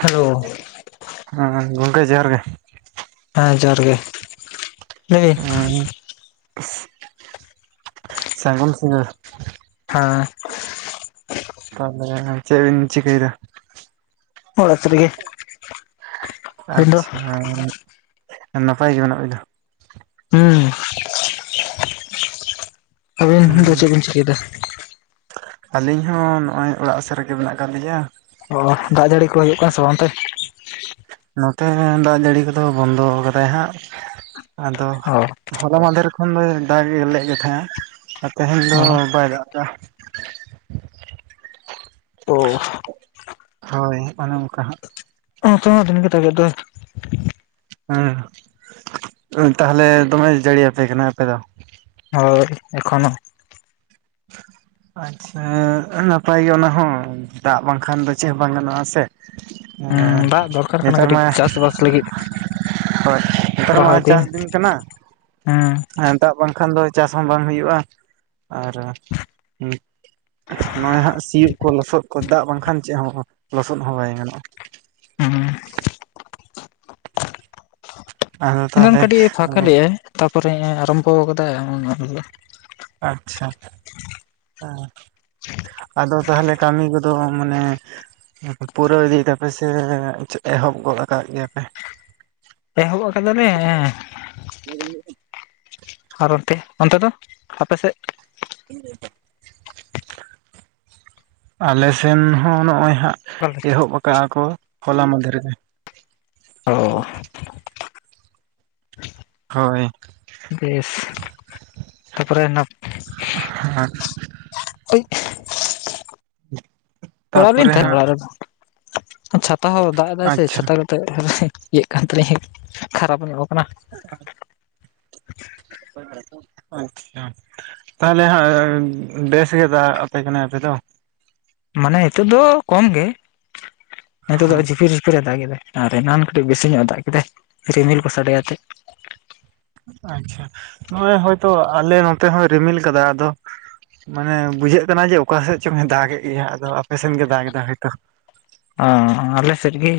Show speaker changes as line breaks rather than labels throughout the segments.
Hello
ᱦᱮᱸ ᱜᱚᱝᱠᱮ ᱡᱚᱦᱟᱨ ᱜᱮ
ᱦᱮᱸ ᱡᱚᱦᱟᱨ ᱜᱮ ᱞᱟᱹᱭ ᱵᱤᱱ
ᱦᱮᱸ ᱥᱟᱹᱜᱩᱱ ᱥᱤᱝᱜᱟᱹᱲ
ᱦᱮᱸ
ᱛᱟᱦᱚᱞᱮ ᱪᱮᱫᱵᱤᱱ ᱪᱤᱠᱟᱹᱭ ᱫᱟ
ᱚᱲᱟᱜ ᱥᱮᱫ ᱨᱮᱜᱮ ᱟᱹᱵᱤᱱ ᱫᱚ
ᱟᱪᱷᱟ ᱱᱟᱯᱟᱭ ᱜᱮ ᱢᱮᱱᱟᱜ ᱵᱤᱱᱟ
ᱦᱩᱸ ᱟᱵᱤᱱ ᱫᱚ ᱪᱮᱫ ᱵᱤᱱ ᱪᱤᱠᱟᱹᱭᱫᱟ?
ᱟᱹᱞᱤᱧ ᱦᱚᱸ ᱱᱚᱜᱼᱚᱭ ᱚᱲᱟᱜ ᱥᱮᱫ ᱨᱮᱜᱮ ᱢᱮᱱᱟᱜ ᱟᱠᱟᱫ ᱞᱤᱧᱭᱟ
ᱚ ᱫᱟᱜ ᱡᱟᱹᱲᱤ ᱠᱚ ᱦᱤᱡᱩᱜ ᱠᱟᱱ ᱥᱮ ᱵᱟᱝ ᱚᱱᱛᱮ?
ᱱᱚᱛᱮ ᱫᱟᱜ ᱡᱟᱹᱲᱤ ᱠᱚᱫᱚ ᱵᱚᱱᱫᱚ ᱠᱟᱫᱟᱭ ᱦᱟᱸᱜ ᱾ ᱟᱫᱚ,
ᱚ
ᱦᱚᱞᱟ ᱢᱟᱫᱷᱮᱨ ᱠᱷᱚᱱ ᱫᱚ ᱫᱟᱜ ᱜᱮ ᱞᱮ ᱜᱮ ᱛᱟᱦᱮᱸ-ᱟ ᱾ ᱟᱨ ᱛᱮᱦᱮᱧ ᱫᱚ ᱵᱟᱭ ᱫᱟᱜ ᱟᱠᱟᱜᱼᱟ,
[unintelligible]
ᱦᱳᱭ ᱚᱱᱮ ᱚᱱᱠᱟ ᱦᱟᱸᱜ
ᱚ ᱛᱮ ᱦᱚᱸ ᱫᱚᱢᱮᱜᱮ ᱫᱟᱜᱮᱜ ᱫᱚᱭ
ᱦᱮᱸ ᱛᱟᱦᱚᱞᱮ ᱫᱚᱢᱮ ᱡᱟᱹᱲᱤᱭᱟᱯᱮ ᱠᱟᱱᱟᱭ ᱟᱯᱮ ᱫᱚ?
ᱦᱳᱭ ᱮᱠᱷᱚᱱᱳ
ᱟᱪᱪᱷᱟ ᱱᱟᱯᱟᱭ ᱜᱮ ᱚᱱᱟ ᱦᱚᱸ ᱫᱟᱜ ᱵᱟᱝᱠᱷᱟᱱ ᱫᱚ ᱪᱮᱫ ᱦᱚᱸ ᱵᱟᱝ ᱜᱟᱱᱚᱜᱼᱟ ᱥᱮ ᱾ ᱮᱸᱻ
ᱦᱩᱸ ᱫᱟᱜ ᱫᱚᱨᱠᱟᱨ ᱠᱟᱱᱟ
ᱱᱮᱛᱟᱨ ᱢᱟ
ᱠᱟᱹᱴᱤᱡ ᱪᱟᱥᱵᱟᱥ ᱞᱟᱹᱜᱤᱫ
ᱦᱳᱭ ᱱᱮᱛᱟᱨ ᱢᱟ ᱪᱟᱥ ᱫᱤᱱ ᱠᱟᱱᱟ᱾
ᱦᱮᱸ
ᱦᱮ ᱫᱟᱜ ᱵᱟᱝᱠᱷᱟᱱ ᱫᱚ ᱪᱟᱥ ᱦᱚᱸ ᱵᱟᱝ ᱦᱩᱭᱩᱜᱼᱟ ᱾ ᱟᱨ ᱱᱚᱜᱼᱚᱭ ᱦᱟᱸᱜ ᱥᱤᱭᱳᱜ ᱠᱚ ᱞᱚᱥᱚᱫ ᱠᱚ ᱫᱟᱜ ᱵᱟᱝᱠᱷᱟᱱ ᱪᱮᱫ ᱦᱚᱸ ᱞᱚᱥᱚᱫ ᱦᱚᱸ ᱵᱟᱭ ᱜᱟᱱᱚᱜᱼᱟ ᱾
ᱦᱮᱸ
ᱟᱫᱚ
ᱮᱱᱟᱱ
ᱛᱟᱦᱚᱞᱮ
ᱠᱟᱹᱴᱤᱡ ᱯᱷᱟᱸᱠᱟ ᱞᱮᱟᱭ, ᱛᱟᱨᱯᱚᱨᱮ ᱟᱨᱟᱢᱵᱚ ᱟᱠᱟᱫᱟᱭ ᱚᱱᱟ
ᱟᱪᱪᱷᱟ, ᱦᱮᱸ ᱟᱫᱚ ᱛᱟᱦᱚᱞᱮ ᱠᱟᱹᱢᱤ ᱠᱚᱫᱚ ᱢᱟᱱᱮ ᱯᱩᱨᱟᱹᱣ ᱤᱫᱤᱭ ᱫᱟ ᱯᱮᱥᱮ ᱮᱦᱚᱵ ᱜᱚᱫ ᱟᱠᱟᱫ ᱜᱮᱭᱟ ᱯᱮ ᱾
ᱮᱦᱚᱵ ᱟᱠᱟᱫᱟ ᱞᱮ [unintelligible] ᱚᱱᱛᱮ ᱫᱚ ᱟᱯᱮ ᱥᱮᱫ
[inaudible] ᱟᱞᱮ ᱥᱮᱱ ᱦᱚᱸ ᱱᱚᱜᱼᱚᱭ ᱦᱟᱸᱜ,
ᱚᱠᱟᱞᱮ?
ᱮᱦᱚᱵ ᱟᱠᱟᱜᱼᱟ ᱠᱚ, ᱦᱚᱞᱟ ᱢᱟᱸᱫᱷᱮᱨ ᱨᱮ ᱾
[unintelligible]
ᱦᱳᱭ
ᱵᱮᱥ ᱛᱟᱯᱚᱨᱮ
ᱟᱨᱮ
ᱚᱲᱟᱜ ᱞᱤᱧ
ᱛᱟᱯᱚᱨᱮ
ᱛᱟᱦᱮᱸᱱᱟ
ᱦᱟᱸᱜ
ᱚᱲᱟᱜ ᱨᱮᱫᱚ, ᱪᱷᱟᱛᱟ ᱦᱚᱸ ᱫᱟᱜ ᱮᱫᱟᱭ ᱥᱮ
ᱟᱪᱪᱷᱟ
ᱪᱷᱟᱛᱟ ᱠᱟᱛᱮ ᱤᱭᱟᱹᱜ ᱠᱟᱱ ᱛᱟᱞᱤᱧ ᱠᱷᱟᱨᱟᱯ ᱧᱚᱜ ᱠᱟᱱᱟ
[unintelligible] ᱛᱟᱦᱚᱞᱮ ᱦᱟᱸᱜ ᱵᱮᱥᱜᱮ ᱫᱟᱜ ᱟᱯᱮ ᱠᱟᱱᱟ ᱟᱯᱮ ᱫᱚ?
ᱢᱟᱱᱮ ᱱᱤᱛᱳᱜ ᱫᱚ ᱠᱚᱢ ᱜᱮ, ᱱᱤᱛᱚᱜ
ᱦᱚᱸ
ᱫᱚ ᱡᱷᱤᱯᱤᱨ ᱡᱷᱤᱯᱤᱨ ᱮ ᱫᱟᱜ ᱮᱫᱟᱭ ᱾ ᱟᱨ ᱮᱱᱟᱱ ᱠᱟᱹᱴᱤᱡ ᱵᱮᱥᱤ ᱧᱚᱜ ᱫᱟᱜ ᱠᱮᱫᱟᱭ ᱨᱤᱢᱤᱞ ᱠᱚ ᱥᱟᱰᱮ ᱟᱛᱮᱫ ᱾
ᱟᱪᱪᱷᱟ, ᱱᱚᱜᱼᱚᱭ ᱦᱚᱳᱭᱛᱳ ᱟᱞᱮ ᱱᱚᱛᱮ ᱦᱚᱸᱭ ᱨᱤᱢᱤᱞ ᱠᱟᱫᱟ ᱟᱫᱚ ᱾ ᱢᱟᱱᱮ ᱵᱩᱡᱷᱟᱹᱜ ᱠᱟᱱᱟ ᱡᱮ ᱚᱠᱟᱥᱮᱫ ᱪᱚᱝ ᱫᱟᱜ ᱮ ᱜᱮᱭᱟ ᱟᱫᱚ ᱟᱯᱮᱥᱮᱫ ᱜᱮᱭ ᱫᱟᱜ ᱮᱫᱟ ᱦᱳᱭᱛᱚ ᱾
ᱚ ᱟᱞᱮ ᱥᱮᱫ ᱜᱮ,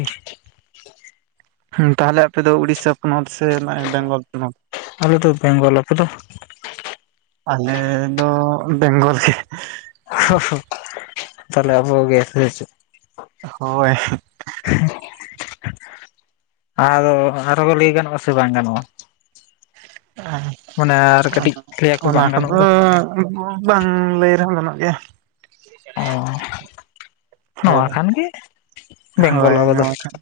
ᱦᱸ ᱛᱟᱦᱚᱞᱮ ᱟᱯᱮ ᱫᱚ ᱩᱲᱤᱥᱟ ᱯᱚᱱᱚᱛ ᱥᱮ, ᱱᱚᱜᱼᱚᱭ ᱵᱮᱝᱜᱚᱞ ᱯᱚᱱᱚᱛ?
ᱟᱞᱮ ᱛᱚ ᱵᱮᱝᱜᱚᱞ ᱟᱯᱮ ᱫᱚ
ᱟᱞᱮ ᱫᱚ ᱵᱮᱝᱜᱚᱞ ᱜᱮ,
ᱛᱟᱦᱚᱞᱮ ᱟᱵᱚ ᱜᱮ ᱦᱩᱭ ᱥᱮ,
ᱦᱳᱭ
ᱟᱫᱚ ᱟᱨᱚᱸ ᱞᱟᱹᱭ ᱜᱟᱱᱚᱜᱼᱟ, ᱥᱮ ᱵᱟᱝ ᱜᱟᱱᱚᱜᱼᱟ?
[unintelligible]
ᱢᱟᱱᱮ ᱟᱨ ᱠᱟᱹᱴᱤᱡ ᱛᱷᱮᱭᱟ ᱠᱚ
ᱚᱱᱟ
ᱵᱟᱝ ᱜᱟᱱᱚᱜ
ᱠᱚᱫᱚ
ᱫᱚ ᱾
ᱵᱟᱝ ᱞᱟᱹᱭ ᱨᱮᱦᱚᱸ ᱜᱟᱱᱚᱜ ᱜᱮᱭᱟ ᱾
ᱚ ᱱᱚᱣᱟ ᱠᱷᱟᱱ ᱜᱮ,
ᱦᱳᱭ
ᱵᱮᱝᱜᱚᱞ ᱟᱵᱚ ᱫᱚ
ᱱᱚᱣᱟ ᱠᱷᱟᱱ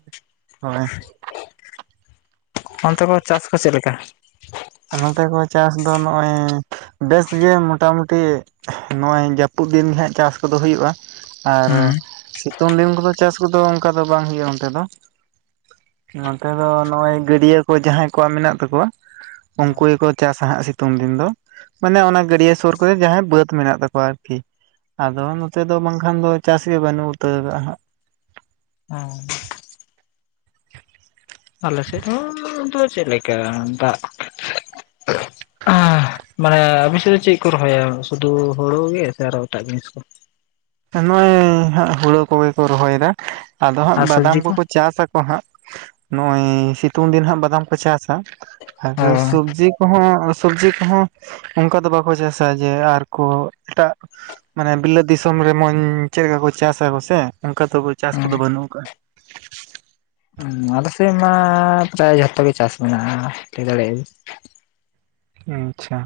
ᱦᱳᱭ
᱾ ᱚᱱᱛᱮ ᱠᱚ ᱪᱟᱥ ᱠᱚ ᱪᱮᱫ ᱞᱮᱠᱟ?
ᱱᱚᱛᱮ ᱠᱚ ᱪᱟᱥ ᱫᱚ ᱱᱚᱜᱼᱚᱭ ᱵᱮᱥᱜᱮ ᱢᱚᱴᱟ ᱢᱚᱴᱤ, ᱱᱚᱜᱼᱚᱭ ᱡᱟᱹᱯᱩᱫ ᱫᱤᱱᱜᱦᱟᱸᱜ ᱪᱟᱥ ᱠᱚᱫᱚ ᱦᱩᱭᱩᱜᱼᱟ ᱾ ᱟᱨ
ᱦᱩᱸ
ᱥᱤᱛᱩᱝ ᱫᱤᱱ ᱠᱚᱫᱚ ᱪᱟᱥ ᱠᱚᱫᱚ ᱚᱱᱠᱟ ᱫᱚ ᱵᱟᱝ ᱦᱳᱭᱳᱜᱼᱟ ᱚᱱᱛᱮ ᱫᱚ? ᱱᱚᱛᱮ ᱫᱚ ᱱᱚᱜ-ᱚᱭ ᱜᱟᱹᱰᱭᱟᱹ ᱠᱚ ᱡᱟᱦᱟᱸᱭ ᱠᱚᱣᱟᱜ ᱢᱮᱱᱟᱜ ᱛᱟᱠᱚᱣᱟ ᱩᱱᱠᱩ ᱜᱮᱠᱚ ᱪᱟᱥᱟ ᱦᱟᱸᱜ ᱥᱤᱛᱩᱝ ᱫᱤᱱ ᱫᱚ᱾ ᱢᱟᱱᱮ ᱚᱱᱟ ᱜᱟᱹᱰᱭᱟᱹ ᱥᱩᱨ ᱠᱚᱨᱮ ᱡᱟᱦᱟᱸᱭ ᱵᱟᱹᱫᱽ ᱢᱮᱱᱟᱜ ᱛᱟᱠᱚᱣᱟ ᱟᱨᱠᱤ᱾ ᱟᱫᱚ ᱱᱚᱛᱮ ᱫᱚ ᱵᱟᱝᱠᱷᱟᱱ ᱫᱚ ᱪᱟᱥ ᱜᱮ ᱵᱟᱹᱱᱩᱜ ᱩᱛᱟᱹᱨ ᱟᱹᱦᱟᱜ᱾
ᱦᱮᱸ᱾ ᱟᱞᱮ ᱥᱮᱫ ᱦᱚᱸ ᱫᱚ ᱪᱮᱫ ᱞᱮᱠᱟ ᱫᱟᱜ ᱢᱟᱱᱮ ᱟᱵᱤᱱ ᱥᱮᱫ ᱫᱚ ᱪᱮᱫ ᱠᱚ ᱨᱚᱦᱚᱭᱟ? ᱥᱩᱫᱷᱩ ᱦᱩᱲᱩ ᱜᱮ ᱥᱮ ᱟᱨᱚ ᱮᱴᱟᱜ ᱡᱤᱱᱤᱥ ᱠᱚ?
ᱱᱚᱜᱚᱭ ᱦᱟᱸᱜ ᱦᱩᱲᱳ ᱠᱚᱜᱮ ᱠᱚ ᱨᱚᱦᱚᱭᱫᱟ ᱟᱫᱚ ᱦᱟᱸᱜ
ᱟᱨ
ᱵᱟᱫᱟᱢ
ᱥᱚᱵᱽᱡᱤ ᱠᱚ
ᱠᱚᱠᱚ ᱪᱟᱥᱟ ᱠᱚ ᱠᱚ ᱦᱟᱸᱜ ᱱᱚᱜᱼᱚᱭ ᱥᱤᱛᱩᱝ ᱫᱤᱱ ᱦᱟᱸᱜ ᱵᱟᱫᱟᱢ ᱠᱚ ᱪᱟᱥᱟ᱾ ᱟᱨ
ᱚ
ᱥᱚᱵᱽᱡᱤ ᱠᱚᱦᱚᱸ᱾ ᱥᱚᱵᱡᱤ ᱠᱚᱦᱚᱸ ᱚᱱᱠᱟ ᱫᱚ ᱵᱟᱠᱚ ᱪᱟᱥᱟ ᱡᱮ ᱟᱨ ᱠᱚ ᱮᱴᱟᱜ ᱢᱟᱱᱮ ᱵᱤᱞᱟᱹᱛ ᱫᱤᱥᱚᱢ᱾ ᱢᱚᱸᱡᱽ ᱪᱮᱫ ᱞᱮᱠᱟ ᱠᱚ ᱪᱟᱥᱟ ᱠᱚ ᱥᱮ ᱚᱱᱠᱟ ᱫᱚ ᱪᱟᱥ ᱠᱚᱫᱚ ᱵᱟᱹᱱᱩᱜ ᱟᱠᱟᱫᱟ᱾
ᱟᱞᱮ ᱥᱮᱫ ᱢᱟ ᱯᱨᱟᱭ ᱡᱷᱚᱛᱚ ᱜᱮ ᱪᱟᱥ ᱢᱮᱱᱟᱜᱼᱟ᱾ ᱞᱟᱹᱭ ᱫᱟᱲᱮᱭᱟᱜᱼᱟ ᱵᱤᱱ᱾
ᱟᱪᱪᱷᱟ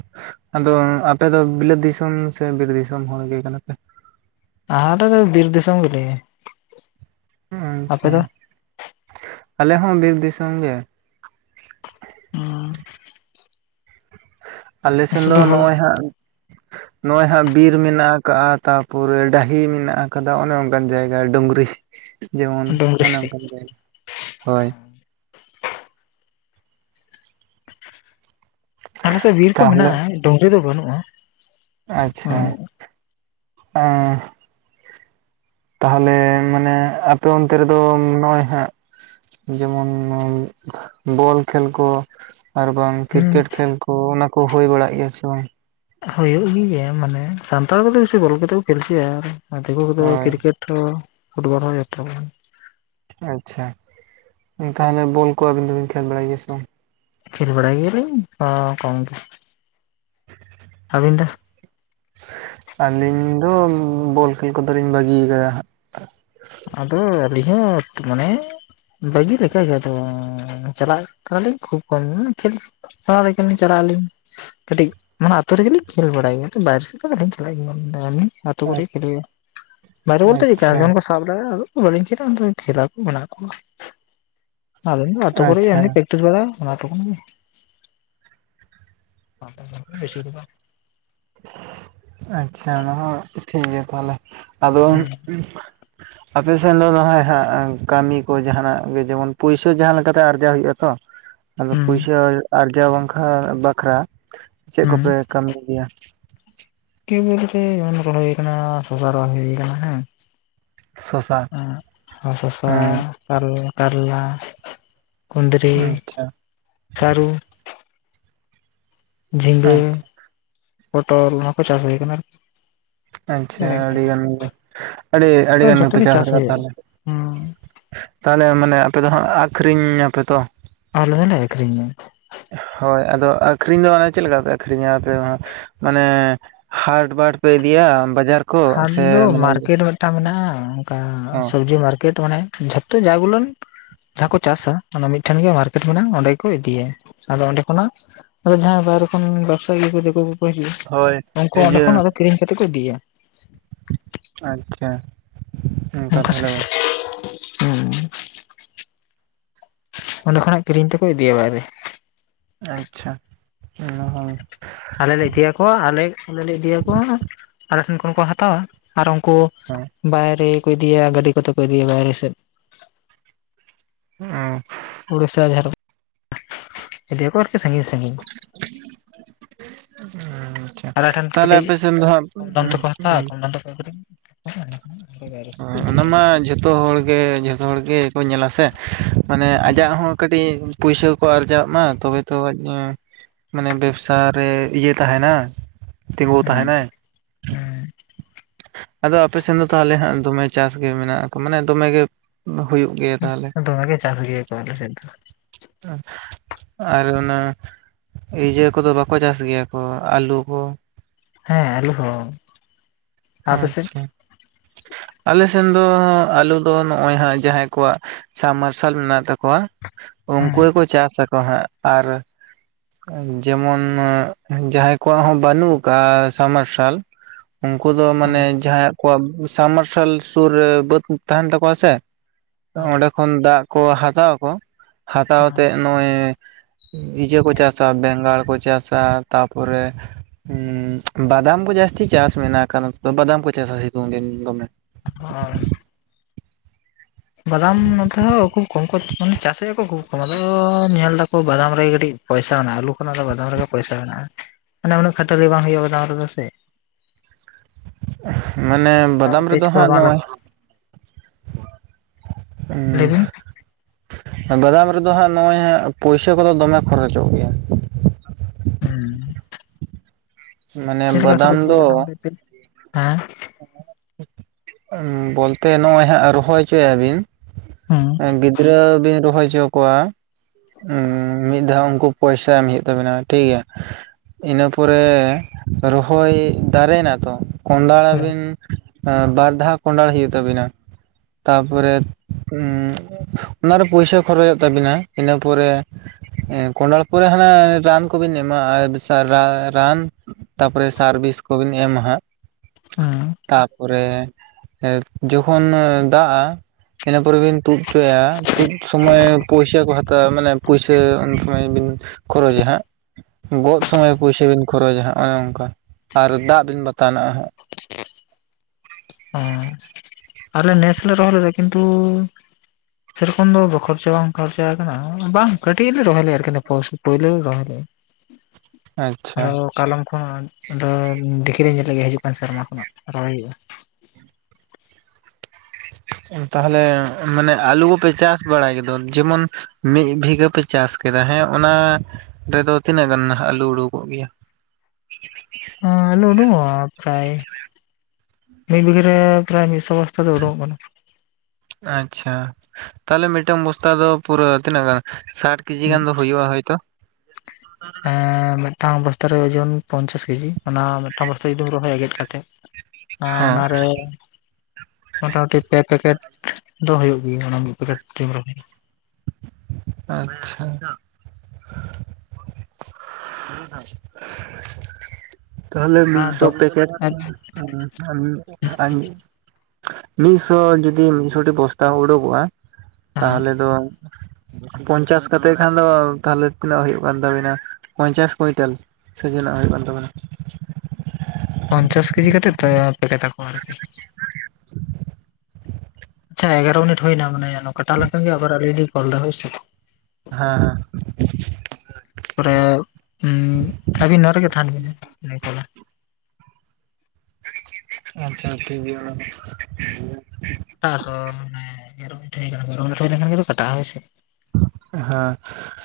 ᱟᱫᱚ ᱟᱯᱮ ᱫᱚ ᱵᱤᱞᱟᱹᱛ ᱫᱤᱥᱚᱢ ᱥᱮ ᱵᱤᱨ ᱫᱤᱥᱚᱢ ᱦᱚᱲ ᱜᱮ ᱠᱟᱱᱟ ᱯᱮ?
[unintelligible] ᱫᱚ ᱵᱤᱨ ᱫᱤᱥᱚᱢ ᱜᱮ ᱞᱮ᱾
ᱟᱪᱪᱷᱟ ᱟᱞᱮ ᱦᱚᱸ ᱵᱤᱨ ᱫᱤᱥᱚᱢ ᱜᱮ᱾
ᱦᱮᱸ᱾
ᱟᱞᱮ ᱥᱮᱱ ᱫᱚ
ᱥᱩᱫᱷᱩ ᱦᱩᱲᱩ
ᱱᱚᱜᱼᱚᱭ ᱦᱟᱸᱜ ᱱᱚᱜᱼᱚᱭ ᱦᱟᱸᱜ ᱵᱤᱨ ᱢᱮᱱᱟᱜ ᱟᱠᱟᱜᱼᱟ ᱛᱟᱯᱚᱨᱮ ᱰᱟᱺᱦᱤ ᱢᱮᱱᱟᱜ ᱟᱠᱟᱫᱟ ᱚᱱᱮ ᱚᱱᱠᱟᱱ ᱡᱟᱭᱜᱟ ᱰᱩᱝᱨᱤ ᱡᱮᱢᱚᱱ ᱚᱱᱮ
ᱰᱩᱝᱨᱤ
ᱚᱱᱠᱟᱱ ᱡᱟᱭᱜᱟ ᱦᱳᱭ᱾
ᱟᱞᱮᱥᱮᱡ ᱵᱤᱨ ᱠᱚ
ᱛᱟᱦᱚᱞᱮ
ᱢᱮᱱᱟᱜᱼᱟ ᱰᱩᱝᱨᱤ ᱫᱚ ᱵᱟᱹᱱᱩᱜᱼᱟ᱾
ᱟᱪᱪᱷᱟ᱾ ᱮᱸ ᱛᱟᱦᱚᱞᱮ ᱢᱟᱱᱮ ᱟᱯᱮ ᱚᱱᱛᱮ ᱨᱮᱫᱚ ᱱᱚᱜᱼᱚᱭ ᱦᱟᱸᱜ᱾ ᱡᱮᱢᱚᱱ ᱵᱚᱞ ᱠᱷᱮᱞ ᱠᱚ ᱟᱨ ᱵᱟᱝ
ᱦᱩᱸ
ᱠᱨᱤᱠᱮᱴ ᱠᱷᱮᱞ ᱠᱚ ᱚᱱᱟ ᱠᱚ ᱦᱩᱭ ᱵᱟᱲᱟᱜ ᱜᱮᱭᱟ ᱥᱮ ᱵᱟᱝ?
ᱦᱩᱭᱩᱜ ᱜᱮ ᱜᱮᱭᱟ ᱢᱟᱱᱮ ᱥᱟᱱᱛᱟᱲ ᱠᱚᱫᱚ ᱵᱮᱥᱤ ᱵᱚᱞ ᱜᱮᱛᱚ ᱠᱟᱛᱮ ᱠᱚ ᱠᱷᱮᱞ ᱚᱪᱚᱭᱟ ᱟᱨ ᱫᱤᱠᱩ ᱠᱚᱫᱚ
ᱦᱳᱭ
ᱠᱨᱤᱠᱮᱴ᱾ ᱛᱚ ᱯᱷᱩᱴᱵᱚᱞ ᱦᱚᱸ ᱡᱚᱛᱚ ᱵᱚᱱ
ᱟᱪᱪᱷᱟ ᱛᱟᱦᱚᱞᱮ ᱵᱚᱞ ᱠᱚ ᱟᱵᱤᱱ ᱫᱚᱵᱤᱱ ᱠᱷᱮᱞ ᱵᱟᱲᱟᱭ ᱜᱮᱭᱟ ᱥᱮ ᱵᱟᱝ?
ᱠᱷᱮᱞ ᱵᱟᱲᱟᱭ ᱜᱮᱭᱟ ᱞᱤᱧ ᱟ ᱠᱚᱢ‌ ᱜᱮ, ᱟᱵᱤᱱ ᱫᱚ?
ᱟᱞᱤᱧ ᱫᱚ ᱵᱚᱞ ᱠᱷᱮᱞ ᱠᱚᱫᱚ ᱞᱤᱧ ᱵᱟᱜᱤᱭᱟ ᱠᱟᱫᱟ ᱦᱟᱸᱜ᱾
ᱟᱫᱚ ᱟᱹᱞᱤᱧ ᱦᱚᱸ ᱴᱩ ᱢᱟᱱᱮᱼᱼ ᱵᱷᱟᱹᱜᱤ ᱞᱮᱠᱟ ᱜᱮ ᱟᱫᱚ ᱪᱟᱞᱟᱜ ᱠᱟᱱᱟ ᱞᱤᱧ ᱠᱷᱩᱵ ᱠᱚᱢ ᱧᱚᱜ ᱠᱷᱮᱞ᱾ ᱥᱚᱦᱟ ᱞᱮᱠᱟ ᱞᱤᱧ ᱪᱟᱞᱟᱜ ᱟᱹᱞᱤᱧ᱾ ᱠᱟᱹᱴᱤᱡ ᱢᱟᱱᱮ ᱟᱛᱩ ᱨᱮᱜᱮ ᱞᱤᱧ ᱠᱷᱮᱞ ᱵᱟᱲᱟᱭ ᱜᱮᱭᱟ ᱵᱟᱭᱨᱮ ᱥᱮᱜ ᱫᱚ ᱵᱟᱞᱤᱧ ᱪᱟᱞᱟᱜ ᱜᱮᱭᱟ᱾ [inaudible] ᱟᱹᱛᱩ ᱠᱚᱨᱮ ᱜᱮ ᱠᱷᱮᱞ ᱦᱩᱭᱩᱜ-ᱟ᱾ ᱵᱟᱭᱨᱮ ᱵᱩᱞᱛᱮ ᱪᱮᱠᱟ
ᱟᱪᱪᱷᱟ
ᱡᱮᱢᱚᱱ ᱠᱩ ‌ᱥᱟᱼᱼ [inaudible] ᱵᱟᱞᱤᱧ ‌ᱪᱟᱞᱟᱜ-ᱟ ᱚᱱᱛᱮ ᱠᱷᱮᱞᱟ ᱠᱩ ᱢᱮᱱᱟᱜ ᱠᱩᱣᱟ ᱟᱫᱚ ᱫᱚ ᱱᱤᱛ ᱫᱚ ᱟᱛᱩ ᱠᱚᱨᱮ
ᱟᱪᱪᱷᱟ
ᱚᱱᱮ ᱯᱮᱼᱼ ᱛᱩᱫᱽ ᱵᱟᱲᱟ ᱚᱱᱟ ᱴᱩᱠᱩᱱ ᱜᱮ᱾ ᱟᱴ ᱴᱟ ᱜᱟᱱ ᱵᱮᱥᱤ‌ ᱫᱚ ᱵᱟᱝ᱾
ᱟᱪᱪᱷᱟ ᱚᱱᱟ ᱦᱚᱸ ᱴᱷᱤᱠ ᱜᱮᱭᱟ ᱛᱟᱦᱚᱞᱮ ᱟᱫᱚᱢ‌ ᱩᱸᱜᱼᱼ ᱟᱯᱮ ᱥᱮᱱ ᱫᱚ ᱱᱚᱜ-ᱚᱭ ᱦᱟᱸᱜ ᱠᱟᱢᱤ ᱠᱚ ᱡᱟᱦᱟᱸ ᱱᱟᱜ ᱜᱮ ᱡᱮᱢᱚᱱ ᱯᱩᱭᱥᱟᱹ ᱡᱟᱦᱟᱸ ᱞᱮᱠᱟ ᱛᱮ ᱟᱨᱡᱟᱣ ᱦᱩᱭᱩᱜ-ᱟ ᱛᱚ᱾
ᱦᱩᱸ
ᱟᱫᱚ
ᱦᱩᱸ
ᱯᱩᱭᱥᱟᱹ ᱟᱨ ᱟᱨᱡᱟᱣ ᱵᱟᱝᱠᱷᱟ ᱵᱟᱠᱷᱨᱟ ᱪᱮᱜ
ᱦᱩᱸ
ᱠᱚᱯᱮ ᱠᱟᱹᱢᱤᱭ ᱜᱮᱭᱟ?
ᱠᱮ ᱵᱩᱞᱛᱮ ᱮᱢᱚᱱ ᱨᱚᱦᱚᱭ ᱦᱩᱭ ᱠᱟᱱᱟ ᱥᱚᱥᱟ ᱨᱚᱦᱚᱭ ᱦᱩᱭ ᱠᱟᱱᱟ ᱦᱮᱸ᱾
ᱥᱚᱥᱟ
ᱟᱸᱜ ᱦᱟ ᱥᱚᱥᱟ
ᱮᱸ
ᱠᱟ ᱠᱟᱨᱞᱟ᱾ ᱠᱩᱱᱫᱽᱨᱤ
ᱟᱪᱪᱷᱟ
ᱥᱟᱨᱩ᱾ ᱡᱷᱤᱝᱜᱟᱹ
ᱟᱪᱪᱷᱟ
ᱯᱚᱴᱚᱞ ᱚᱱᱟ ᱠᱚ ᱪᱟᱥ ᱦᱩᱭ ᱠᱟᱱᱟ ᱟᱨᱠᱤ᱾
ᱟᱪᱪᱷᱟ ᱟᱹᱲᱤ ᱜᱟᱱ ᱜᱮ ᱟᱹᱲᱤ ᱟᱹᱲᱤ ᱜᱟᱱ
ᱡᱚᱛᱚ
ᱜᱮᱯᱮ
ᱜᱮ
ᱪᱟᱥ ᱠᱟᱫᱟ
ᱦᱩᱭᱩᱜᱼᱟ
ᱛᱟᱦᱚᱞᱮ᱾
ᱦᱩᱸ
ᱛᱟᱦᱚᱞᱮ ᱢᱟᱱᱮ ᱟᱯᱮ ᱫᱚ ᱦᱟᱸᱜ ᱟᱠᱷᱨᱤᱧ ᱧᱟᱯᱮ ᱛᱚ?
ᱟᱞᱮ ᱦᱚᱞᱮ ᱟᱹᱠᱷᱨᱤᱧᱟ᱾
ᱦᱚᱭ ᱟᱫᱚ ᱟᱠᱷᱨᱤᱧ ᱫᱚ ᱢᱟᱱᱮ ᱪᱮᱜ ᱞᱮᱠᱟ ᱯᱮ ᱟᱠᱷᱨᱤᱧᱟ ᱟᱯᱮ ᱢᱟ? ᱢᱟᱱᱮ ᱦᱟᱴ ᱵᱟᱴ ᱯᱮ ᱤᱫᱤᱭᱟ ᱵᱟᱡᱟᱨᱼᱼ
ᱦᱟᱴ ᱫᱚ ᱢᱟᱨᱠᱮᱴ ᱢᱤᱫᱴᱟᱝ ᱢᱮᱱᱟᱜ-ᱟ ᱚᱱᱠᱟ
ᱦᱚᱸ
ᱥᱚᱵᱽᱡᱤ ᱢᱟᱨᱠᱮᱴ ᱢᱟᱱᱮ᱾ [unintelligible] ᱡᱟ ᱜᱩᱞᱚᱱ ᱼᱼ ᱡᱟᱦᱟᱸ ᱠᱚ ᱪᱟᱥᱟ ᱚᱱᱟ ᱢᱤᱫ ᱴᱷᱮᱱ ᱜᱮ ᱢᱟᱨᱠᱮᱴ ᱢᱮᱱᱟᱜ-ᱟ ᱚᱸᱰᱮ ᱜᱮᱠᱚ ᱤᱫᱤᱭᱟ ᱟᱫᱚ ᱚᱸᱰᱮ ᱠᱷᱚᱱᱟᱜᱼᱼ ᱟᱫᱚ ᱡᱟᱦᱟᱸᱭ ᱵᱟᱦᱨᱮ ᱠᱷᱚᱱ ᱵᱮᱵᱽᱥᱟ ᱫᱮᱠᱚ ᱠᱚᱠᱚ ᱦᱤᱡᱩᱜ-ᱟ
ᱦᱳᱭ
ᱩᱱᱠᱩ ᱚᱸᱰᱮ
ᱤᱭᱟᱹ
ᱠᱷᱚᱱ ᱟᱫᱚ ᱠᱤᱨᱤᱧ ᱠᱟᱛᱮᱜ ᱠᱚ ᱤᱫᱤᱭᱟ᱾
ᱟᱪᱪᱷᱟ ᱚᱱᱠᱟ ᱛᱟᱦᱚᱞᱮ ᱵᱟ᱾
ᱦᱩᱸ ᱚᱸᱰᱮ ᱠᱷᱚᱱᱟᱜ ᱠᱤᱨᱤᱧ ᱛᱮᱠᱚ ᱤᱫᱤᱭᱟ ᱵᱟᱭᱨᱮ᱾
ᱟᱪᱪᱷᱟ ᱚᱱᱟ ᱦᱚᱸ᱾
ᱟᱞᱮ ᱞᱮ ᱤᱫᱤ ᱭᱟᱠᱚᱣᱟ ᱟᱞᱮ ᱟᱞᱮ ᱞᱮ ᱤᱫᱤ ᱭᱟᱠᱚᱣᱟ ᱟᱞᱮ ᱴᱷᱮᱱ ᱠᱷᱚᱱ ᱠᱚ ᱦᱟᱛᱟᱣᱟ ᱟᱨ ‌ᱩᱱᱼᱼ ᱠᱚ ᱵᱟᱭᱨᱮ ᱠᱩ ᱤᱫᱤᱭᱟ ᱜᱟᱹᱰᱤ ᱠᱚᱛᱮ ᱠᱚ ᱤᱫᱤᱭᱟ ᱵᱟᱭᱨᱮ ᱥᱮᱫ᱾
[unintelligible]
ᱩᱲᱤᱥᱟ ᱡᱷᱟᱨᱠ ᱤᱫᱤᱭᱟ ᱠᱚ ᱟᱨᱠᱤ ᱥᱟᱺᱜᱤᱧ ᱥᱟᱺᱜᱤᱧ᱾ ᱟᱞᱮ ᱴᱷᱮᱱ
[inaudible] ᱛᱟᱦᱚᱞᱮ ᱟᱯᱮ ᱥᱮᱱ ᱫᱚᱦᱟᱸᱜ, ᱩᱸ ᱩᱸ ᱾
ᱟᱫᱚ ᱟᱠᱟ ᱠᱚᱨᱮ?
ᱦᱚᱭ ᱚᱱᱟ ᱢᱟ ᱡᱷᱚᱛᱚ ᱦᱚᱲ ᱜᱮ ᱡᱷᱚᱛᱚ ᱦᱚᱲ ᱜᱮ ᱠᱚ ᱧᱮᱞᱟ ᱥᱮ ᱢᱟᱱᱮ ᱟᱡᱟᱜ ᱦᱚᱸᱜᱼᱼ ᱠᱟᱹᱴᱤᱡ ᱯᱩᱭᱥᱟᱹ ᱠᱚ ᱟᱨᱡᱟᱜ ᱢᱟ ᱛᱚᱵᱮ ᱛᱚ ᱟᱡ‌ ᱦᱚᱸᱼᱼ ᱢᱟᱱᱮ ᱵᱮᱵᱽᱥᱟ ᱨᱮ ᱤᱭᱟᱹ ᱛᱟᱦᱮᱱᱟ᱾ ᱛᱤᱸᱜᱩ ᱛᱟᱦᱮᱱᱟᱭ
[unintelligible] ᱦᱮᱸ᱾
ᱟᱫᱚ ᱟᱯᱮ ᱥᱮᱱ ᱫᱚ ᱛᱟᱦᱚᱞᱮ ᱦᱟᱸᱜ ᱫᱚᱢᱮ ᱪᱟᱥ ᱜᱮ ᱢᱮᱱᱟᱜ ᱟᱠᱟᱜ ᱢᱟᱱᱮ ᱫᱚᱢᱮ ᱜᱮ ᱦᱩᱭᱩᱜ ᱜᱮᱭᱟ ᱛᱟᱦᱚᱞᱮ᱾
ᱫᱚᱢᱮ ᱜᱮ ᱪᱟᱥ ᱜᱮᱭᱟ ᱠᱚ ᱟᱞᱮ ᱥᱮᱜ ᱫᱚ᱾
ᱚᱸ ᱟᱨ ᱚᱱᱟ᱾ ᱤᱭᱟᱹ ᱠᱚᱫᱚ ᱵᱟᱠᱚ ᱪᱟᱥ ᱜᱮᱭᱟ ᱠᱚ ᱟᱞᱩ ᱠᱚ?
ᱦᱮᱸ ᱟᱹᱞᱩ‌ ᱠᱚ ᱦᱚᱸ᱾ ᱟᱯᱮ ᱥᱮᱫ
ᱟᱸᱪᱪᱷᱟ᱾ ᱟᱞᱮ ᱥᱮᱱ ᱫᱚ ᱟᱞᱩ ᱫᱚ ᱱᱚᱜ-ᱚᱭ ᱦᱟᱸᱜ ᱡᱟᱦᱟᱸᱭ ᱠᱚᱣᱟᱜ ᱥᱟᱵᱽ ᱢᱟᱨᱥᱟᱞ ᱢᱮᱱᱟᱜ ᱛᱟᱠᱚᱣᱟ᱾ ᱩᱝᱠᱩ
ᱦᱮᱸ
ᱜᱮᱠᱚ ᱪᱟᱥᱟ ᱠᱚ ᱦᱟᱸᱜ ᱟᱨᱼᱼ ᱡᱮᱢᱚᱱ ᱡᱟᱦᱟᱸᱭ ᱠᱚᱣᱟᱜ ᱦᱚᱸ ᱵᱟᱹᱱᱩᱜ ᱟᱠᱟᱫ ᱥᱟᱢᱟᱨᱥᱟᱞ ᱩᱱᱠᱩ ᱫᱚ ᱢᱟᱱᱮ ᱡᱟᱦᱟᱸᱭ ᱠᱚᱣᱟᱜ ᱥᱟᱵᱢ ᱢᱟᱨᱥᱟᱞ ᱥᱩᱨ ᱨᱮ ᱵᱟᱹᱫ ᱛᱟᱦᱮᱱ ᱛᱟᱠᱚᱣᱟ ᱥᱮ ᱚᱸᱰᱮ ᱠᱷᱚᱱ ᱫᱟᱜ ᱠᱚ ᱦᱟᱛᱟᱣᱠᱚ ᱦᱟᱛᱟᱣᱛᱮ ᱱᱚᱜᱼᱚᱭ ᱤᱡᱟᱹ ᱠᱚ ᱪᱟᱥᱟ ᱵᱮᱸᱜᱟᱲ ᱠᱚ ᱪᱟᱥᱟ ᱛᱟᱯᱚᱨᱮ ᱦᱸ ᱵᱟᱫᱟᱢ ᱠᱚ ᱡᱟᱹᱥᱛᱤ ᱪᱟᱥ ᱢᱮᱱᱟᱜ ᱟᱠᱟ ᱫᱚ ᱵᱟᱫᱟᱢ ᱠᱚ ᱪᱟᱥᱟ ᱥᱤᱛᱩᱝ ᱫᱤᱱ ᱫᱚᱢᱮ
[unintelligible] ᱵᱟᱫᱟᱢ ᱱᱚᱛᱮ ᱦᱚᱸ ᱩᱠᱩ ᱠᱚᱢ ᱠᱚ ᱢᱟᱱᱮ ᱪᱟᱥᱮᱫᱼᱟ ᱠᱚ ᱦᱠᱩ ᱠᱚᱢ ᱟᱫᱚ- ᱧᱮᱞ ᱫᱟᱠᱚ ᱵᱟᱫᱟᱢ ᱨᱮ ᱠᱟᱹᱴᱤᱡ ᱯᱚᱭᱥᱟ ᱢᱮᱱᱟᱜᱼᱟ ᱟᱞᱩ ᱠᱷᱚᱱᱟᱜ ᱫᱚ ᱵᱟᱫᱟᱢ ᱨᱮᱜᱮ ᱯᱚᱭᱥᱟ ᱢᱮᱱᱟᱜᱼᱟ ᱢᱟᱱᱮ ᱩᱱᱟᱹᱜ ᱠᱷᱟᱹᱴᱟᱹᱨᱤ ᱵᱟᱝ ᱦᱩᱭᱩᱜᱼᱟ ᱵᱟᱫᱟᱢ ᱨᱮᱫᱚ ᱥᱮ
ᱢᱟᱱᱮ ᱵᱟᱫᱟᱢ
ᱛᱮᱡᱽ
ᱨᱮᱫᱚ ᱦᱜ
ᱠᱚᱦᱚᱸ ᱵᱟᱝ ᱞᱟᱜᱟᱜ
ᱱᱚᱜᱼᱚᱭ
ᱞᱟᱹᱭ ᱵᱤᱱ
[inaudible] ᱵᱟᱫᱟᱢ ᱨᱮᱫᱚ ᱦᱟᱸᱜ ᱱᱚᱜ-ᱚᱭ ᱦᱟᱸᱜ ᱯᱩᱭᱥᱟᱹ ᱠᱚᱫᱚ ᱫᱚᱢᱮ ᱠᱷᱚᱨᱚᱪᱚᱜ ᱜᱮᱭᱟ᱾
ᱦᱩᱸ᱾
ᱢᱟᱱᱮ
ᱪᱮᱫ ᱞᱮᱠᱟ
ᱵᱟᱫᱟᱢ
ᱠᱷᱚᱨᱚᱪᱚᱜ
ᱫᱚ
[unintelligible] ᱦᱮᱸ
ᱵᱚᱞᱛᱮ ᱱᱚᱜᱼᱚᱭ ᱦᱟᱸᱜ ᱨᱚᱦᱚᱭ ᱦᱚᱪᱚᱭᱟᱵᱤᱱ
ᱦᱩᱸ
ᱜᱤᱫᱽᱨᱟᱹ ᱵᱤᱱ ᱨᱚᱦᱚᱭ ᱦᱚᱪᱚ ᱠᱚᱣᱟ ᱦᱸ ᱢᱤᱫ ᱫᱷᱟᱣ ᱩᱱᱠᱩ ᱯᱚᱭᱥᱟ ᱮᱢ ᱦᱳᱭᱳᱜ ᱛᱟᱵᱮᱱᱟ ᱴᱷᱤᱠᱜᱮᱭᱟ ᱤᱱᱟᱹ ᱯᱚᱨᱮ ᱨᱚᱦᱚᱭ ᱫᱟᱨᱮᱱᱟᱛᱚ ᱠᱚᱸᱫᱷᱟᱲᱟ ᱵᱤᱱ ᱵᱟᱨ ᱫᱷᱟᱣ [unintelligible] ᱦᱩᱭᱩᱜ ᱛᱟᱵᱤᱱᱟ ᱛᱟᱯᱚᱨᱮ ᱦᱸ ᱚᱱᱟᱨᱮ ᱯᱚᱭᱥᱟ ᱠᱷᱚᱨᱚᱪᱚᱜ ᱛᱟᱵᱤᱱᱟ ᱤᱱᱟᱹ ᱯᱚᱨᱮ ᱠᱚᱸᱰᱟᱞ ᱯᱚᱨᱮ ᱦᱟᱸ ᱨᱟᱱ ᱠᱚᱵᱤᱱ ᱮᱢᱟ ᱟᱨ ᱨᱟᱱ ᱛᱟᱯᱚᱨᱮ ᱥᱟᱨᱵᱷᱤᱥ ᱠᱚᱵᱤᱱ ᱮᱢᱟ ᱦᱟᱸᱜ
ᱦᱮᱸ
ᱛᱟᱨᱯᱚᱨᱮ ᱡᱚᱠᱷᱚᱱ ᱫᱟᱜᱼᱟ ᱤᱱᱟᱹ ᱯᱚᱨᱮ ᱵᱤᱱ ᱛᱩᱫ ᱚᱪᱚᱭᱟ ᱛᱩᱫ ᱥᱚᱢᱚᱭ ᱯᱚᱭᱥᱟ ᱠᱚ ᱦᱟᱛᱟᱣᱟ ᱢᱟᱱᱮ ᱯᱩᱭᱥᱟᱹ ᱩᱱ ᱥᱚᱢᱚᱭ ᱵᱤᱱ ᱠᱚᱨᱚᱡᱟ ᱦᱟᱸᱜ ᱜᱚᱜ ᱥᱚᱢᱚᱭ ᱯᱚᱭᱥᱟ ᱵᱤᱱ ᱠᱷᱚᱨᱚᱡ ᱚᱱᱮ ᱚᱱᱠᱟ ᱟᱨ ᱫᱟᱜ ᱫᱤᱱ ᱵᱟᱛᱱᱟᱜ [unintelligible]
[inaudible] ᱟᱞᱮ ᱱᱮᱥ ᱞᱮ ᱨᱚᱦᱚᱭ ᱞᱮᱫᱟ ᱠᱤᱱᱛᱩ ᱥᱮᱲ ᱠᱷᱚᱱ ᱫᱚ [unintelligible] ᱥᱮ ᱵᱟᱝ [unintelligible] ᱦᱠᱟᱱᱟ ᱵᱟᱝ ᱠᱟᱴᱤᱡ ᱞᱮ ᱨᱮ ᱨᱚᱦᱚᱭ [unintelligible] ᱯᱩᱭᱞᱩ ᱞᱮ ᱨᱚᱦᱚᱭ ᱞᱮ
ᱟᱪᱪᱷᱟ
[unintelligible] ᱠᱟᱞᱚᱢ ᱠᱷᱚᱱ ᱫᱚ ᱰᱤᱠᱨᱤ ᱧᱮᱞ ᱞᱟᱹᱜᱤᱫ ᱦᱤᱡᱩᱜ ᱠᱟᱱ ᱥᱮᱨᱢᱟ ᱠᱷᱚᱱᱟᱜ ᱨᱚᱦᱚᱭ ᱦᱩᱭᱩᱜᱼᱟ
ᱛᱟᱦᱟᱞᱮ ᱢᱟᱱᱮ ᱟᱞᱩ ᱯᱮ ᱪᱟᱥ ᱵᱟᱹᱲᱟᱭ ᱜᱮᱫᱚ ᱡᱮᱢᱚᱱ ᱢᱤᱫ ᱵᱤᱜᱷᱟᱹ ᱯᱮ ᱪᱟᱥ ᱠᱮᱫᱟ ᱦᱮᱸ ᱚᱱᱟ ᱨᱮᱫᱚ ᱛᱤᱱᱟᱹᱜ ᱜᱟᱱ ᱟᱞᱩ ᱩᱰᱩᱠᱚᱜ ᱜᱮᱭᱟ
[unintelligible] ᱟᱞᱩ ᱩᱰᱩᱠᱚᱜ ᱯᱨᱟᱭᱮ ᱢᱤᱫ ᱵᱤᱜᱷᱟᱹ ᱨᱮ ᱯᱨᱟᱭᱮ ᱢᱤᱫ ᱥᱚᱵᱟᱥᱛᱟ ᱫᱚ ᱩᱰᱩᱠᱚᱜ ᱠᱟᱱᱟ
ᱟᱪᱪᱷᱟ ᱛᱟᱦᱟᱞᱮ ᱢᱤᱫᱴᱟᱝ ᱵᱚᱥᱛᱟ ᱫᱚ ᱯᱩᱨᱟᱹ ᱛᱤᱱᱟᱹᱜ ᱜᱟᱱ ᱥᱟᱴ ᱠᱤᱡᱤ ᱜᱟᱱ ᱫᱚ ᱦᱩᱭᱩᱜᱼᱟ ᱦᱚᱭᱛᱚ
ᱮᱸ ᱢᱤᱫᱴᱟᱝ ᱵᱚᱥᱛᱟ ᱨᱮ ᱳᱡᱳᱚᱱ ᱯᱚᱧᱪᱟᱥ ᱠᱮᱡᱤ ᱚᱱᱟ ᱢᱤᱫᱴᱟᱝ ᱵᱚᱥᱛᱟ ᱡᱩᱫᱤᱢ ᱨᱚᱦᱚᱭ ᱜᱮᱫ ᱠᱟᱛᱮ [unintelligible]
ᱦᱮᱸ
ᱚᱱᱟᱨᱮ [inaudible] ᱢᱚᱴᱟ ᱢᱩᱴᱤ ᱯᱮ ᱯᱮᱠᱮᱴ ᱫᱚᱦᱚ ᱦᱩᱭᱩᱜ ᱜᱮᱭᱟ ᱚᱱᱟ ᱢᱤᱫ ᱯᱮᱠᱮᱴᱤᱢ ᱨᱚᱦᱚᱭ
ᱟᱪᱪᱷᱟ [inaudible] [inaudible] ᱛᱟᱦᱞᱮ ᱢᱤᱫ ᱥᱚ
ᱟᱫᱚ
ᱯᱮᱠᱮᱴ [unintelligible] ᱢᱤᱫ ᱥᱚ ᱡᱩᱫᱤ ᱢᱤᱫ ᱥᱚᱴᱤ ᱵᱚᱥᱛᱟ ᱩᱰᱩᱠᱚᱜᱼᱟ ᱛᱟᱦᱚᱞᱮ ᱫᱚ ᱯᱚᱧᱪᱟᱥ ᱠᱟᱛᱮᱫ ᱠᱷᱟᱱ ᱫᱚ ᱛᱟᱦᱞᱮ ᱛᱤᱱᱟᱹᱜ ᱦᱩᱭᱩᱜ ᱠᱟᱱ ᱛᱟᱵᱤᱱᱟ ᱯᱚᱧᱪᱟᱥ ᱯᱩᱭᱛᱟᱞᱤᱥ ᱥᱤ ᱡᱤᱱᱟᱜ ᱦᱩᱭᱩᱜ ᱠᱟᱱ ᱛᱟᱹᱵᱤᱱᱟ
ᱯᱚᱧᱪᱟᱥ ᱠᱮᱡᱤ ᱠᱟᱛᱮ ᱛᱮ [unintelligible] ᱟᱪᱷᱟ ᱮᱜᱟᱨᱳ ᱢᱤᱱᱤᱴ ᱦᱩᱭᱱᱟ ᱢᱟᱱ ᱠᱟᱴᱮ ᱞᱮᱱ ᱠᱷᱟᱱ ᱜᱮ ᱟᱹᱵᱤᱱᱜᱼᱟ ᱨᱮ ᱞᱤᱧ ᱠᱚᱞ ᱮᱫᱟ ᱦᱚᱭ ᱥᱮ
[unintelligible]
ᱯᱚᱨᱮ ᱩᱸᱻ ᱟᱹᱵᱤᱱ ᱱᱚᱰᱮ ᱜᱮ ᱛᱟᱦᱮᱱ ᱵᱤᱱ ᱱᱩᱭ ᱯᱚᱨᱮ
ᱟᱪᱪᱷᱟ ᱴᱷᱤᱠ ᱜᱮᱭᱟ ᱚᱱᱟ [unintelligible] [inaudible]
ᱴᱟᱥ ᱛᱚᱱ ᱢᱟ [unintelligible] [unintelligible] ᱢᱤᱱᱟᱨ ᱦᱩᱭ ᱞᱮᱠᱷᱟᱱ ᱜᱮᱛᱚ ᱠᱟᱴᱟ ᱦᱚᱭ ᱥᱮ
[inaudible]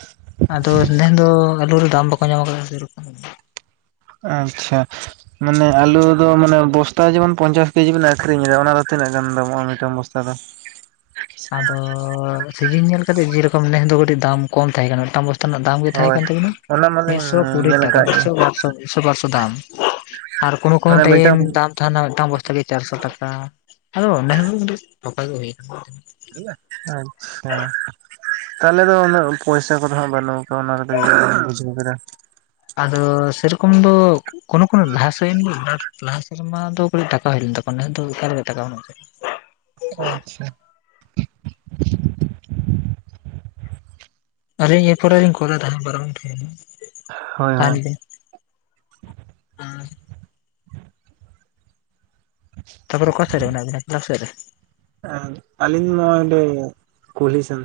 ᱟᱹᱫᱚᱥ ᱱᱮᱱ ᱫᱚ ᱟᱞᱩ ᱨᱮ ᱫᱟᱢ ᱵᱟᱠᱚ ᱧᱟᱢ ᱟᱠᱟᱫᱟ ᱥᱮ ᱨᱚᱠᱚᱢ
ᱟᱪᱪᱷᱟ [unintelligible] ᱢᱟᱱᱮ ᱟᱞᱩ ᱫᱚ ᱢᱟᱱᱮ ᱵᱚᱥᱛᱟ ᱡᱮᱢᱚᱱ ᱢᱟᱱᱮ ᱟᱞᱩ ᱫᱚ ᱢᱟᱱᱮ ᱵᱚᱥᱛᱟ ᱡᱮᱢᱚᱱ ᱯᱚᱧᱪᱟᱥ ᱠᱮᱡᱤ ᱵᱮᱱ ᱟᱹᱠᱷᱨᱤᱧ ᱨᱮᱦᱚᱸ ᱚᱱᱟ ᱫᱚ ᱛᱤᱱᱟᱹᱜ ᱜᱟᱱ ᱫᱟᱢᱚᱜᱼᱟ ᱢᱤᱫᱴᱟᱝ ᱵᱚᱥᱛᱟ ᱫᱚ
ᱟᱫᱚ ᱥᱤᱡᱤᱱ ᱧᱮᱞ ᱠᱟᱛᱮ ᱡᱮᱨᱚᱠᱚᱢ ᱱᱮᱥ ᱫᱚ ᱠᱟᱹᱴᱤᱡ ᱫᱟᱢ ᱠᱚᱢ ᱛᱟᱦᱮᱸ ᱠᱟᱱᱟ ᱢᱤᱫᱴᱟᱝ [inaudible] ᱚᱱᱟᱜ ᱫᱟᱢ ᱜᱮ ᱛᱟᱦᱮᱸ
ᱦᱳᱭ
ᱠᱟᱱ ᱛᱟᱠᱤᱱᱟ
ᱚᱱᱟ ᱢᱟᱞᱤᱧ
ᱢᱤᱫᱥᱚ ᱠᱩᱲᱤ
ᱧᱮᱞ
ᱴᱟᱠᱟ
ᱟᱠᱟᱫ ᱜᱮ
ᱢᱤᱫᱥᱚ ᱵᱟᱨᱥᱚ [unintelligible] ᱯᱟᱨᱥᱚ ᱫᱟᱢ ᱟᱨ ᱠᱚᱱᱳ ᱠᱳᱱᱳ
ᱢᱟᱱᱮ
ᱴᱟᱭᱤᱢ
ᱢᱤᱫᱴᱟᱝ
ᱫᱟᱢ ᱡᱟᱦᱱᱟᱜ ᱢᱤᱫᱴᱟᱝ ᱵᱚᱥᱛᱟ ᱜᱮ ᱪᱟᱨᱥᱚ ᱴᱟᱠᱟ ᱟᱫᱚ ᱱᱮᱦᱨᱩ ᱢᱤᱴᱤᱡ [unintelligible] ᱜᱮ ᱦᱩᱭᱮᱱᱟ
[unintelligible] [unintelligible] ᱛᱟᱦᱚᱞᱮ ᱫᱚ ᱩᱱᱟᱹᱜ ᱯᱚᱭᱥᱟ ᱠᱚᱫᱚ ᱱᱟᱸᱜ ᱵᱟᱹᱱᱩᱜ ᱟᱠᱹᱣᱱᱟ ᱠᱟᱴᱤᱡ ᱵᱩᱡᱷᱟᱹᱣ ᱠᱮᱫᱟ
ᱟᱹᱫᱚ ᱥᱮᱨᱚᱠᱚᱢ ᱫᱚ ᱠᱳᱱᱳ ᱠᱚᱱᱳ ᱞᱟᱦᱟᱥᱮᱱᱭ ᱜᱮ ᱞᱟᱦᱟ ᱥᱮᱨᱢᱟ ᱫᱚ ᱠᱟᱹᱴᱤᱡ ᱴᱟᱠᱟ ᱦᱩᱭ ᱞᱮᱱ ᱛᱟᱠᱚᱣᱟ ᱱᱮᱥ ᱫᱚ ᱮᱠᱟᱞ ᱜᱮ ᱴᱟᱠᱟ ᱵᱟᱹᱱᱩᱜ
ᱟᱪᱪᱷᱟ
ᱟᱹᱞᱤᱧ ᱮ ᱯᱚᱨᱮ ᱞᱤᱧ ᱠᱚᱞ ᱮᱫᱟ ᱵᱟᱨᱟᱝᱠᱮ
ᱦᱳᱭ
ᱛᱟᱦᱮᱱ
ᱦᱳᱭ
ᱵᱤᱱ [inaudible]
[inaudible]
ᱛᱟᱨᱯᱚᱨ ᱠᱚᱠᱟ ᱥᱮᱫᱽ ᱨᱮ ᱢᱮᱱᱟᱜ ᱵᱱᱟ ᱮᱠᱞᱟ ᱥᱮᱫᱽ ᱨᱮ
[unintelligible] ᱟᱹᱞᱤᱧ ᱱᱚᱣᱚᱭ ᱱᱚᱰᱮ ᱠᱩᱞᱦᱤ ᱥᱮᱱ